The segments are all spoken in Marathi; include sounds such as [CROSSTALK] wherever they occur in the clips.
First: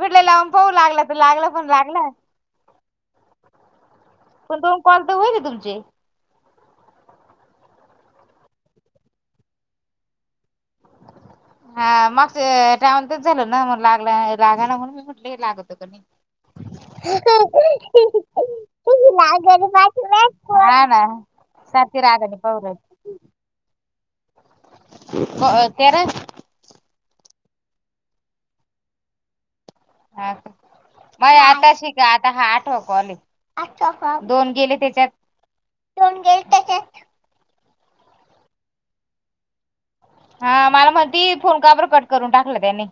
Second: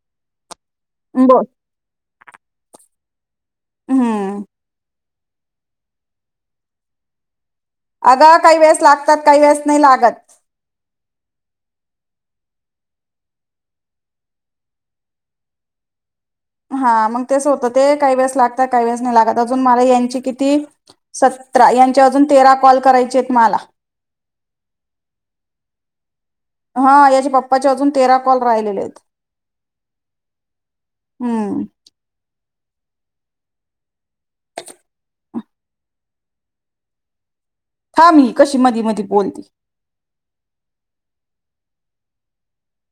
मठले लावून पाहू लागला त बोल लागला, पण लागला. हम्म पण दोन कॉल तर होईले तुमचे. अगं काही वेळेस लागतात, काही वेळेस नाही लागत. हा, मग ते टायमाय तसच झालं ना, लागला लागायला म्हणून मी म्हटलं लागतो कणी हा मग तेच होतं ते, काही वेळेस लागतात काही वेळेस नाही लागत, अजून मला यांची किती हा ना सत सतरा, सारखी यांच्या अजून रागाने तेरा पाहू कॉल करायचे आहेत मला. हो तेरा हं याच्या पप्पाचे अजून तेरा कॉल राहिलेले आहेत. हा मयै हम्म आता शिक आता हा आठवा कॉलय, दोन गेले त्याच्यात दोन गेले त्याच्यात थांम, कशी मधी मधी बोल हा मला म्हणती, फोन का बरं कट करून टाकलं त्यांनी.?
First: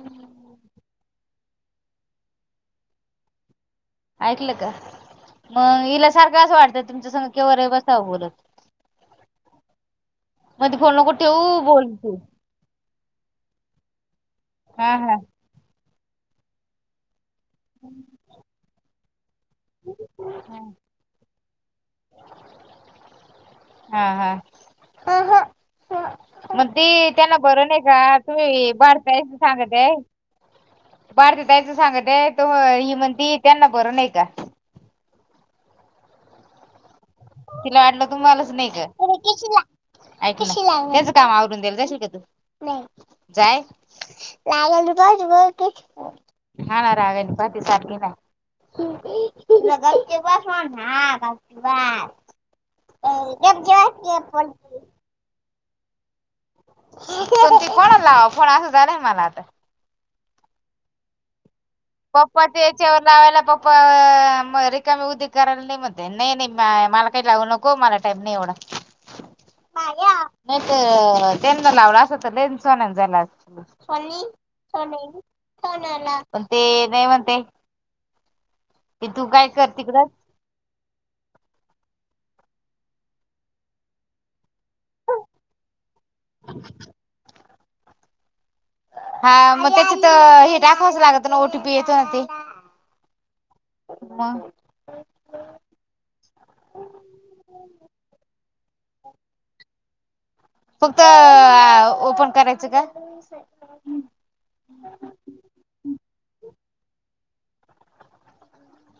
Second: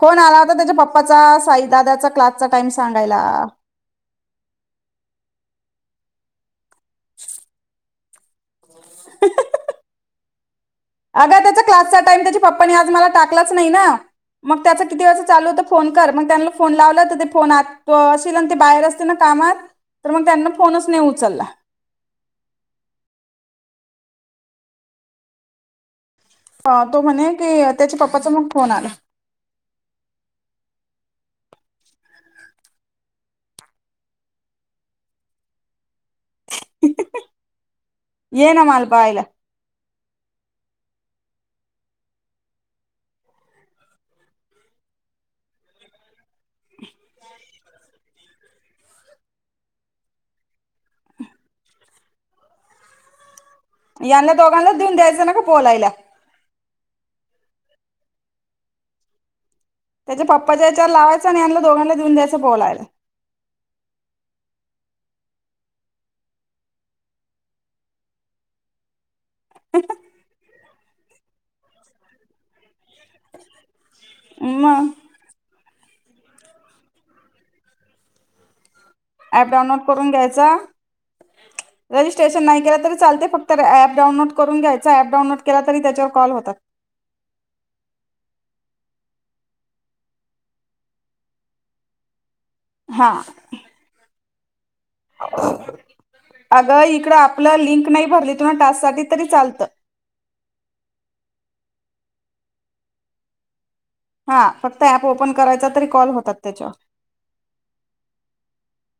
फोण आला होता त्याच्या पप्पाचा, साईदाादाचा क्लासचा टाइम सांगायला. ऐकलं का, मग हिला सारखं असं वाटतं तुमच्या सग केवे बसावं बोलत. हंहं मध्ये बोलू नको ठेवू अगं त्याच्या बोल क्लासचा तू टाईम त्या पप्पांनी आज मला टाकलाच नाही ना, मग त्याचा हा किती हा वेळच चालू होतं फोन कर, मग त्या फोन लाव फोन आ असल ना ते बाहेर असते ना कामात, तर मग त्यांना फोनच नाही उचलला. हा हा. मग अं, तो ती म्हणे त्यांना की बर नाही त्याच्या का, पप्पाचा मग फोन तुम्ही आला बारतायसनी सांगत आहे भारती ताईंच सांगत आहे तो, हि मंनती त्यांना बरं नाही का? तिला वाटलं तुम्हालाच ये ना नाही मला का. पाहायला ऐक, हेच काम आवरून दिल जाशील का तू, जाय. रागने पाहाणार ती, हा ना पाहती सालकिन तुला गपचीप बस म्हणलं, हा गपचीप बस. गपच यांना दोघांनाच देऊन द्यायचं ना गं बोलायला. पण ते कोनाला लावाव फोन असं झालंय मला आता. ह्याच्या पप्पाच्या हच्याला लावायचना हनां दोघांनला पप्पा त्याच्यावर लावायला पप्पा रिकामी उदी करायला नाही म्हणतेत. नाही नाही बाय, मला काही लावू नको, मला टाईम नाही एवढं. नाहीत त्यांना लावलं असं तर ते कोणाला झाल असत, कोणी, मग कोणी, कोणाला. ते नाही म्हणते, की तू काय करते तिकडं? त्येचा. [UNINTELLIGIBLE] रजिस्ट्रेशन नाही केलं तरी चालते, फक्त अँप डाऊनलोड करून घ्यायचा अँप डाउनलोड केला तरी त्याच्यावर कॉल होतात. हा मग त्याच्यात हे दाकवचं लागत ना ओटीपी येतो ना ते? हा. मग. अग इकड आपलं लिंक नाही भरली, त टास्क साठी तरी चालतं. फक्त ओपन करायचं काय? हा फक्त ऍप ओपन करायचा, तरी कॉल होतात त्याच्यावर.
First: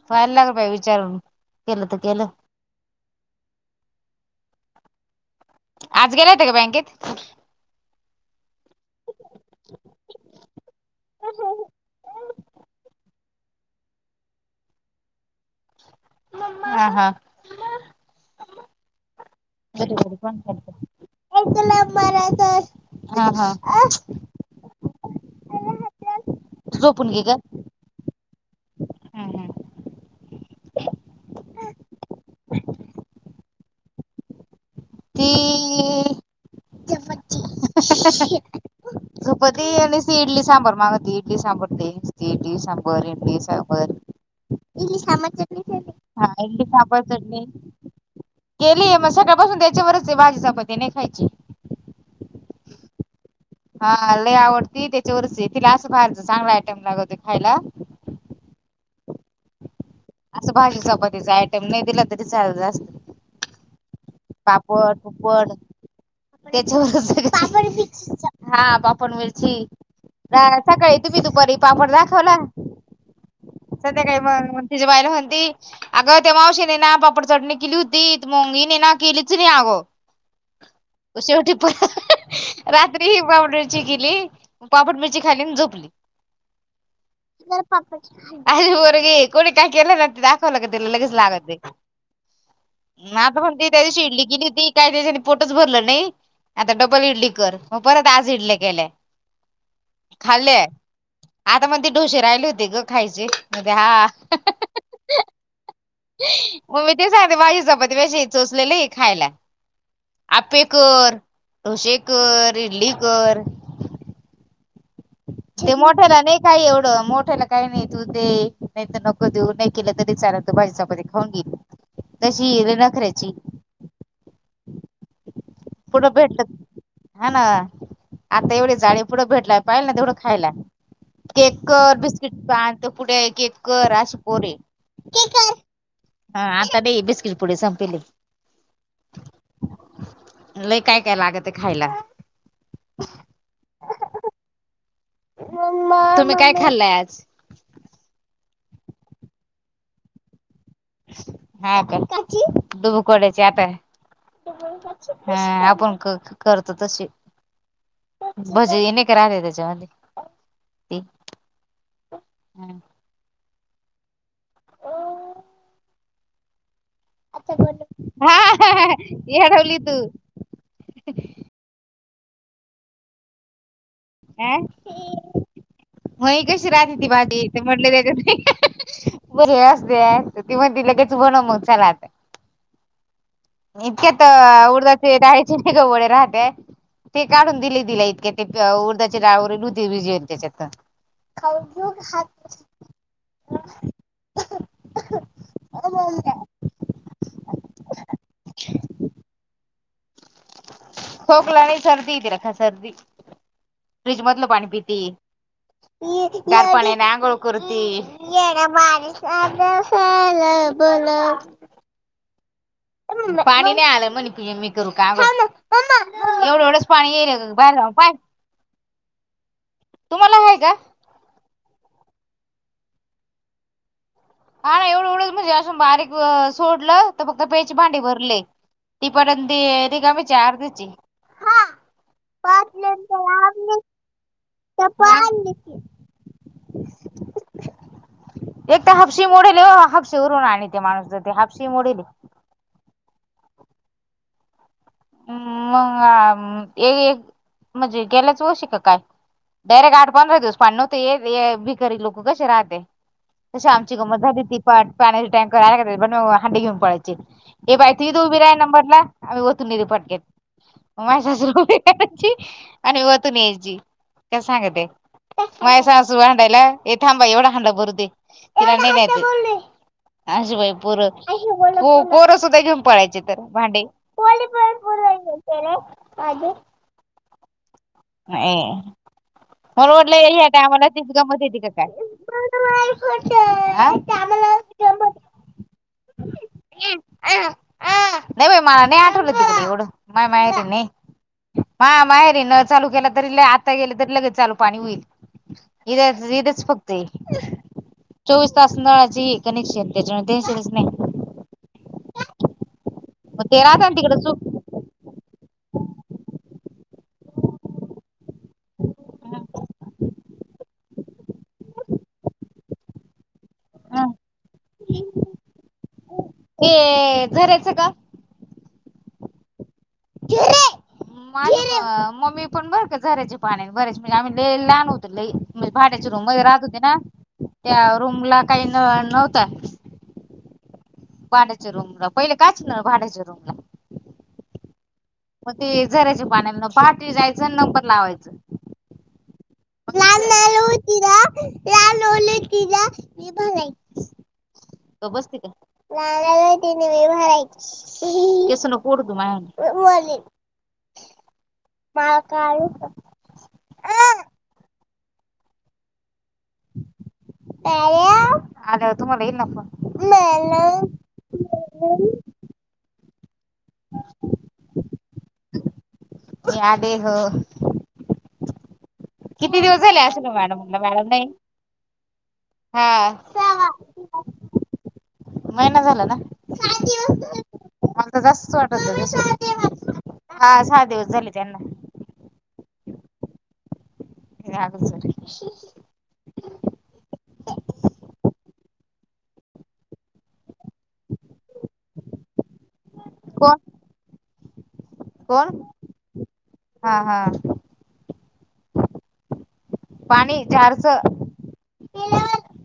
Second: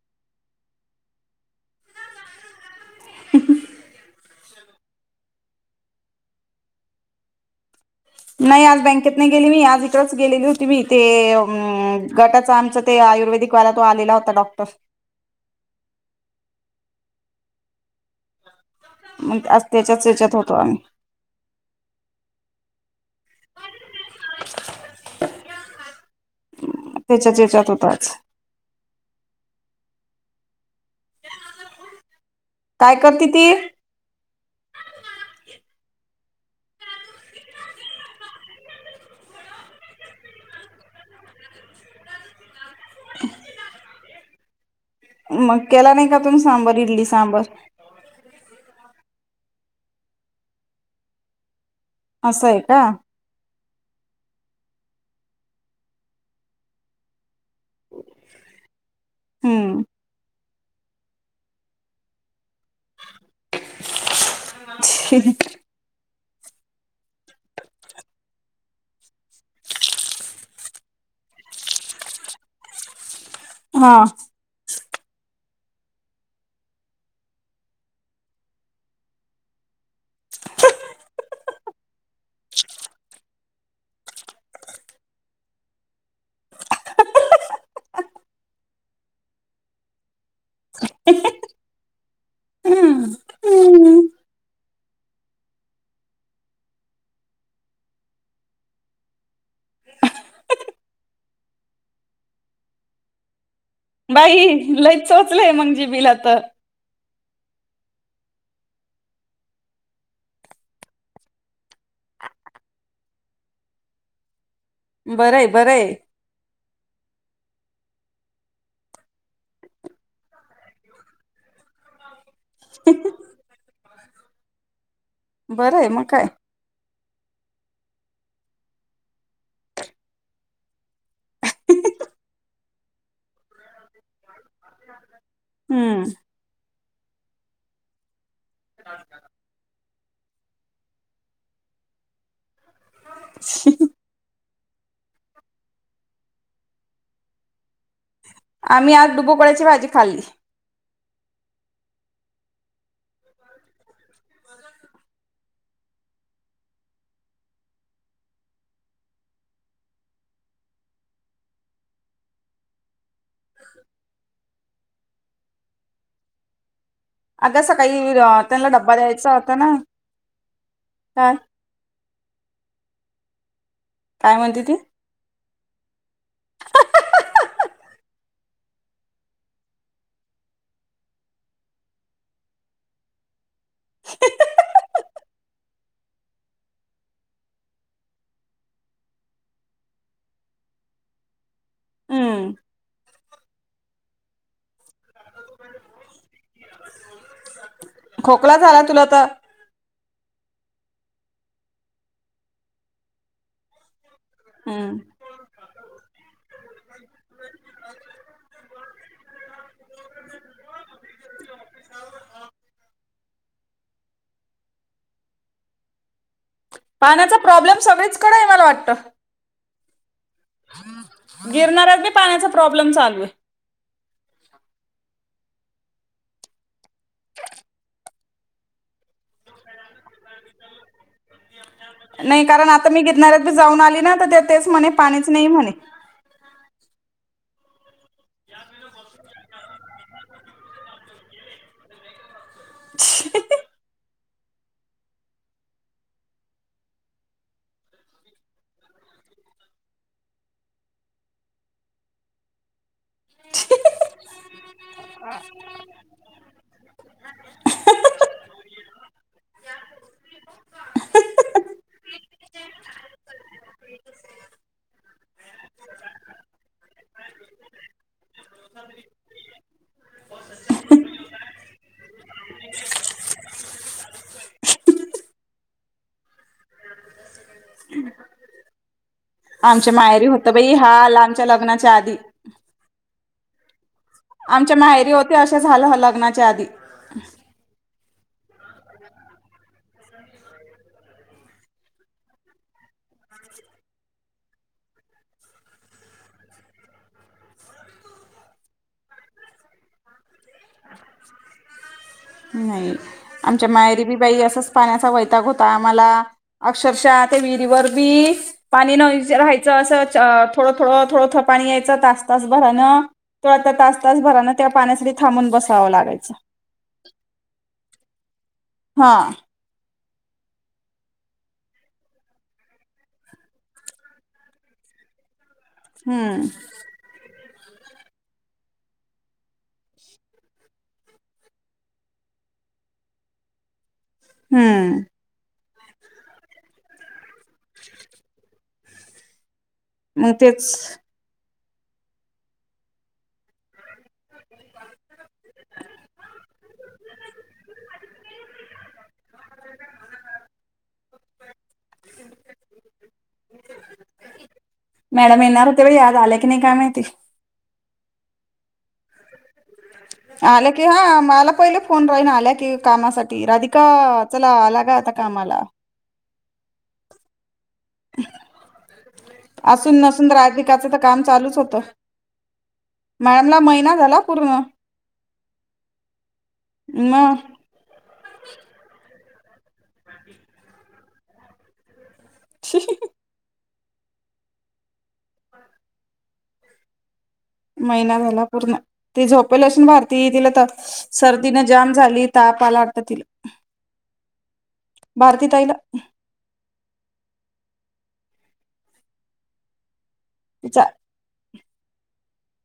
पहायला का बाई विचारून केलं तर केलं. [UNINTELLIGIBLE] आज गेल्या होत्या का बँकेत? नाही आज बँकेत नाही गेली मी, आज इकडच गेलेली होती मी ते गटाच आमच ते आयुर्वेदिक तो आलेला होता डॉक्टर. हा, हा. मग आज घरी त्येच्याच घरी त्येच्यात पण होतो करते. आम्ही. [UNINTELLIGIBLE] झोपून घे त्येच्या ग त्येच्यात होताच. काय करते ती? ती, झोपती. झोपती आणि इडली सांबर मागती, इडली सांबर दे, इडली सांबर, इडली सांबर. इडली सांभर मग चटणी, केला नाही का हा तुम्ही इडली सांबर साबर सांबर चटणी. केलीय, म सकाळपासून त्याच्यावरच हेय, भाजी चपाती नाही खायची. असं हाय का? हा लय आवडती त्याच्या वरच हेय. तिला असं बाहेरच चांगला आयटम लागवते खायला. हम्म. असं भाजी चपातीचा आयटम नाही दिला तरी चालल. [UNINTELLIGIBLE] पापड, तूपड. [UNINTELLIGIBLE] जायय सकाळी तुम्ही दुपारी पापड दाखवला, हा सध्याकाळी म तिची बायला म्हणती. अगं त्या मावशीने ना पापड चटणी केली होती, म मिनी नाही ना केलीच नाही अगं. शेवटी रात्री ही पापड- मिरची केली. पापड -मिरची खाली अन झोपली. जरा पापड खाली, अशी पोरगी. कुणी काय केल ना दाखवल का ते लगेच लागतय. आता म्हणती त्या दिवशी इडली केली होती काय त्येच्यानी पोटच भरलं नाही. आता डबल इडली कर, मग परत आज इडल्या केल्या. खाल्लेय, आता म्हणते डोसे राहिले होते ग खायचे. मध्ये हा. लई चोचलंय मंग जीबीला तर मग मी तेच सांगते माझी चपाती कशी चोचलेली खायला. अप्पे कर, हे कर, ते कर इडली कर. बरंय ते बरंय मोठ्या ना नाही. काय एवढं मोठायला काही नाही, तू दे नाही त नको देऊ, नाही केलं तरी चालत भाजी चपाती हो की. तशी ही लई नखऱ्याची, बरं आहे मग पुुढं काय भेटल हा ना आता एवढे चाळे, पुढं भेटल्यावर पाहेल ना तेवढं खायला. केक कर बिस्किट चा आणतो पुडे, केक कर अशी पोर हे. हूं! हा आता नंई हे बिस्किट पुडे संपेल हे. [INAUDIBLE] लई काय काय लागतं खायला. [INAUDIBLE] तुम्ही काय खाल्लय आज? आम्ही आज डुबुकवड्याची भाजी खाल्ली. हा का दुबुकवड्या ची आता. हा आपण कर-करतो तशी. भजे नही का राहत्यां त्याच्यामध्ये ते. ह! [INAUDIBLE] आगं सकाळी त्यांना हा डब्बा द्यायचा होता ना येडवली तू काय. काय म्हणते ती व्हय कशी राहती ती भाजी ते म्हटलं त्याच्यातं बरी आसते आसते, ती म्हणती लगेच बनव म चाल आता. इतक्यात उडदाचे डाळीचे नाही का वडे राहत्यां. ते काढून दिले दिले इतके ते पि ऊ उडदाची डाळ उरेल होती भिजेल त्याच्या तं. हम्म [INAUDIBLE] [UNINTELLIGIBLE] खोकला झाला तुला त. खोकला नही सर्दी तीला सर्दी फ्रिज मधल पाणी हम्म पीती. गार पाण्याने अंघोळ करती. [UNINTELLIGIBLE] पाणी नही आलं म्हने पिये मी करु का आंघुळ. [UNINTELLIGIBLE] एवढं एवढंच पाणी येल पाण्याचा हे बाहेर प्रॉब्लेम जाऊन पाय, सगळीचकडे आहे मला वाटतं तुम्हाला हवंय का? गिरणाऱ्यात बी पाण्याचा प्रॉब्लेम चालूये. हा ना एवढं एवढच म्हणजे असून बारीक सोडलं त फक्त प्यायचे भांडे भरले. टीपरण ते रिकामीच ये अर्धेच ये. नाही कारण आता मी गिरनाऱ्यात बी जाऊन आली ना, त ते तेच म्हणे पाणीच नही म्हणे. [INAUDIBLE] एक त हाफशी मोडेलये ओ, हाफशी वरून आणीते माणूस तं ते हाफशी मोडेलहे. [INAUDIBLE] मंग हा मं एक म्हणजे गेल्याच वशी का काय? डायरेक्ट आठ पंधरा दिवस पाणी नव्हते येयल, ये भिकारी लोक कसे राहत्यां. तशी आमची गंमत झाली ती पा-पाण्याचे टँकर आले का ते पण हांडे घेऊन पळायचे. ये बाय तु इथं उभी राह नंबरला आम्ही वतूनयेती पटक्यात. माह्यासासूला उभी करायची आणि मी वतून यायची ते सांगते. माही सासू भांडायला ये थांब बाई एवढा हांडा भरू दे तिला नहीे नेता येत. अशे बाई पोर पो-पोरं सुद्धा घेऊन पळायचे तर भांडे. चलो आगे अ आमच्या म्हणुन मटलं माहेरी ह्या होतं बाई टायमाला हा तीच गमत आमच्या येते का लग्नाच्या आधी काय आ आमच्या माहेरी होते अशा, झालं लग्नाच्या आधी. [INAUDIBLE] नाही बाई मला नाही आठवीं एवढं माया माहेरी नळ चालू केला तरी आता गेले तरी लगेच चालू पाणी हुईल. इथ इतच पक्त नहीं. चोवीस तास नळाची कनेक्शन, त्याच्यामुळे टेंशनच नही. नाही, मग ते आमच्या राहता ना माहेरी बी तिकडं बाई चूक असंच पाण्याचा वैताग होता आम्हाला. अक्षरशः ते विहिरीवर बी पाणी न राहायचं, असं थोडं थोडं थोडं थोडं पाणी यायचं तास तास भरानं. तवा आता तास तास भराना त्या पाण्यासाठी थांबून बसावं लागायचं. ये झर्याचं का? हां. झरं माझ मम्मी पण बर का झरायचे पाणी भरायची, म्हणजे आम्ही लयी लहान होत त्याएळी. म्हणजे भाड्या च्या रुम मधे हम्म राहत होते ना, त्या रूम ला काही नळ नव्हता. भाड्याच्या रूम ला, पहिले कायचे नळ भाड्याच्या रूम ला. हम्म मग ते झराची पाण्याला न, पहाटे जायचं नंबर लावायचं. लाल मग लाल तेच हो कि लाल ले कि मी पस्लाती [INAUDIBLE] केसं नको वडू तु माया बा काळ मॅडम येणार होत्या बाई, आज आल्या की नाही काय माहिती? आल्यावर तुम्हाला ईल ना फोन. मी आल्या की, हां, मला पहिले फोन राहीन आल्या की कामासाठी राधिका चला लागा आता कामाला. मी आले हं. दिवस झाले असून असेल नसून तर मॅडम म्हणलं राधिकाचं तर मॅडम काम नाही चालूच होतं. हा मॅडमला महिना झाला हं पूर्ण महिना झाला ना मग मला तर जास्तच वाटत होता, हा सहा दिवस झाले त्यांना. हहहह मॅडम सुर्यवंशी. महिना झाला पूर्ण, ते झोपेल असून भारती तिला तर सर्दीनं जाम झाली, ताप आलं वाटतं तिला कोण भारती कोण? ताईला हा हा, पाणी. चा जारच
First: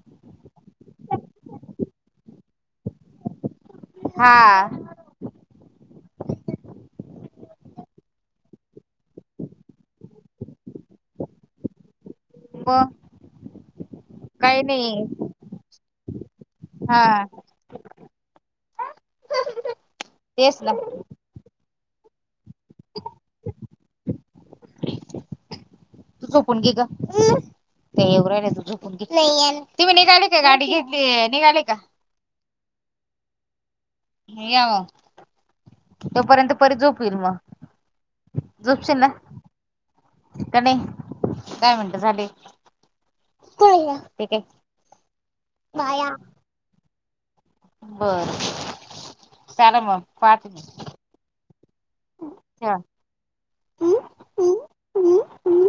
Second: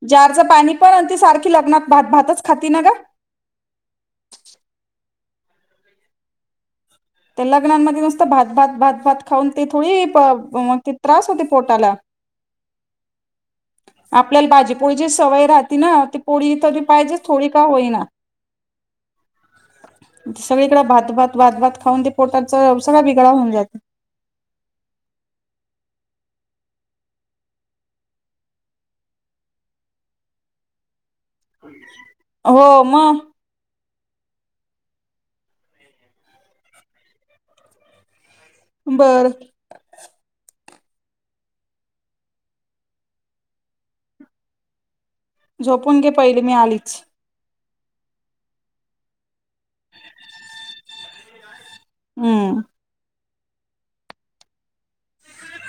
जारचं पाणी पण, आणि ती सारखी लग्नात भात भातच खाती ना गं. हां. ते लग्नांमध्ये नुसतं भात भात भात भात खाऊन ते थोडी, मग ते त्रास होते पोटाला. प आपल्याला भाजीपोळी ची सवय राहते ना, ती पोळी तरी पाहिजेच हा थोडी का होईना - तेच ना सगळीकडे तू भात, भात भात, भात खाऊन ते पोटाच सगळा बिगडा होऊन जातो. [INAUDIBLE] तु झोपून घे ग ते येवु राहीले तु झोपून घे नाई येनार. तुम्ही निघाले का? गाडी घेतली निघाले का? [INAUDIBLE] हो मग या मग [INAUDIBLE] तोपर्यंत परी झोपील मग. झोपशील ना बर [INAUDIBLE] का नाही? दहा मिनट झाले. ते या ते काय? झोपून घे पहिले मी आलीच. बर [INAUDIBLE] चाला मग पहा तुम्ही. हम्म हम्म हम्म हम्म हम्म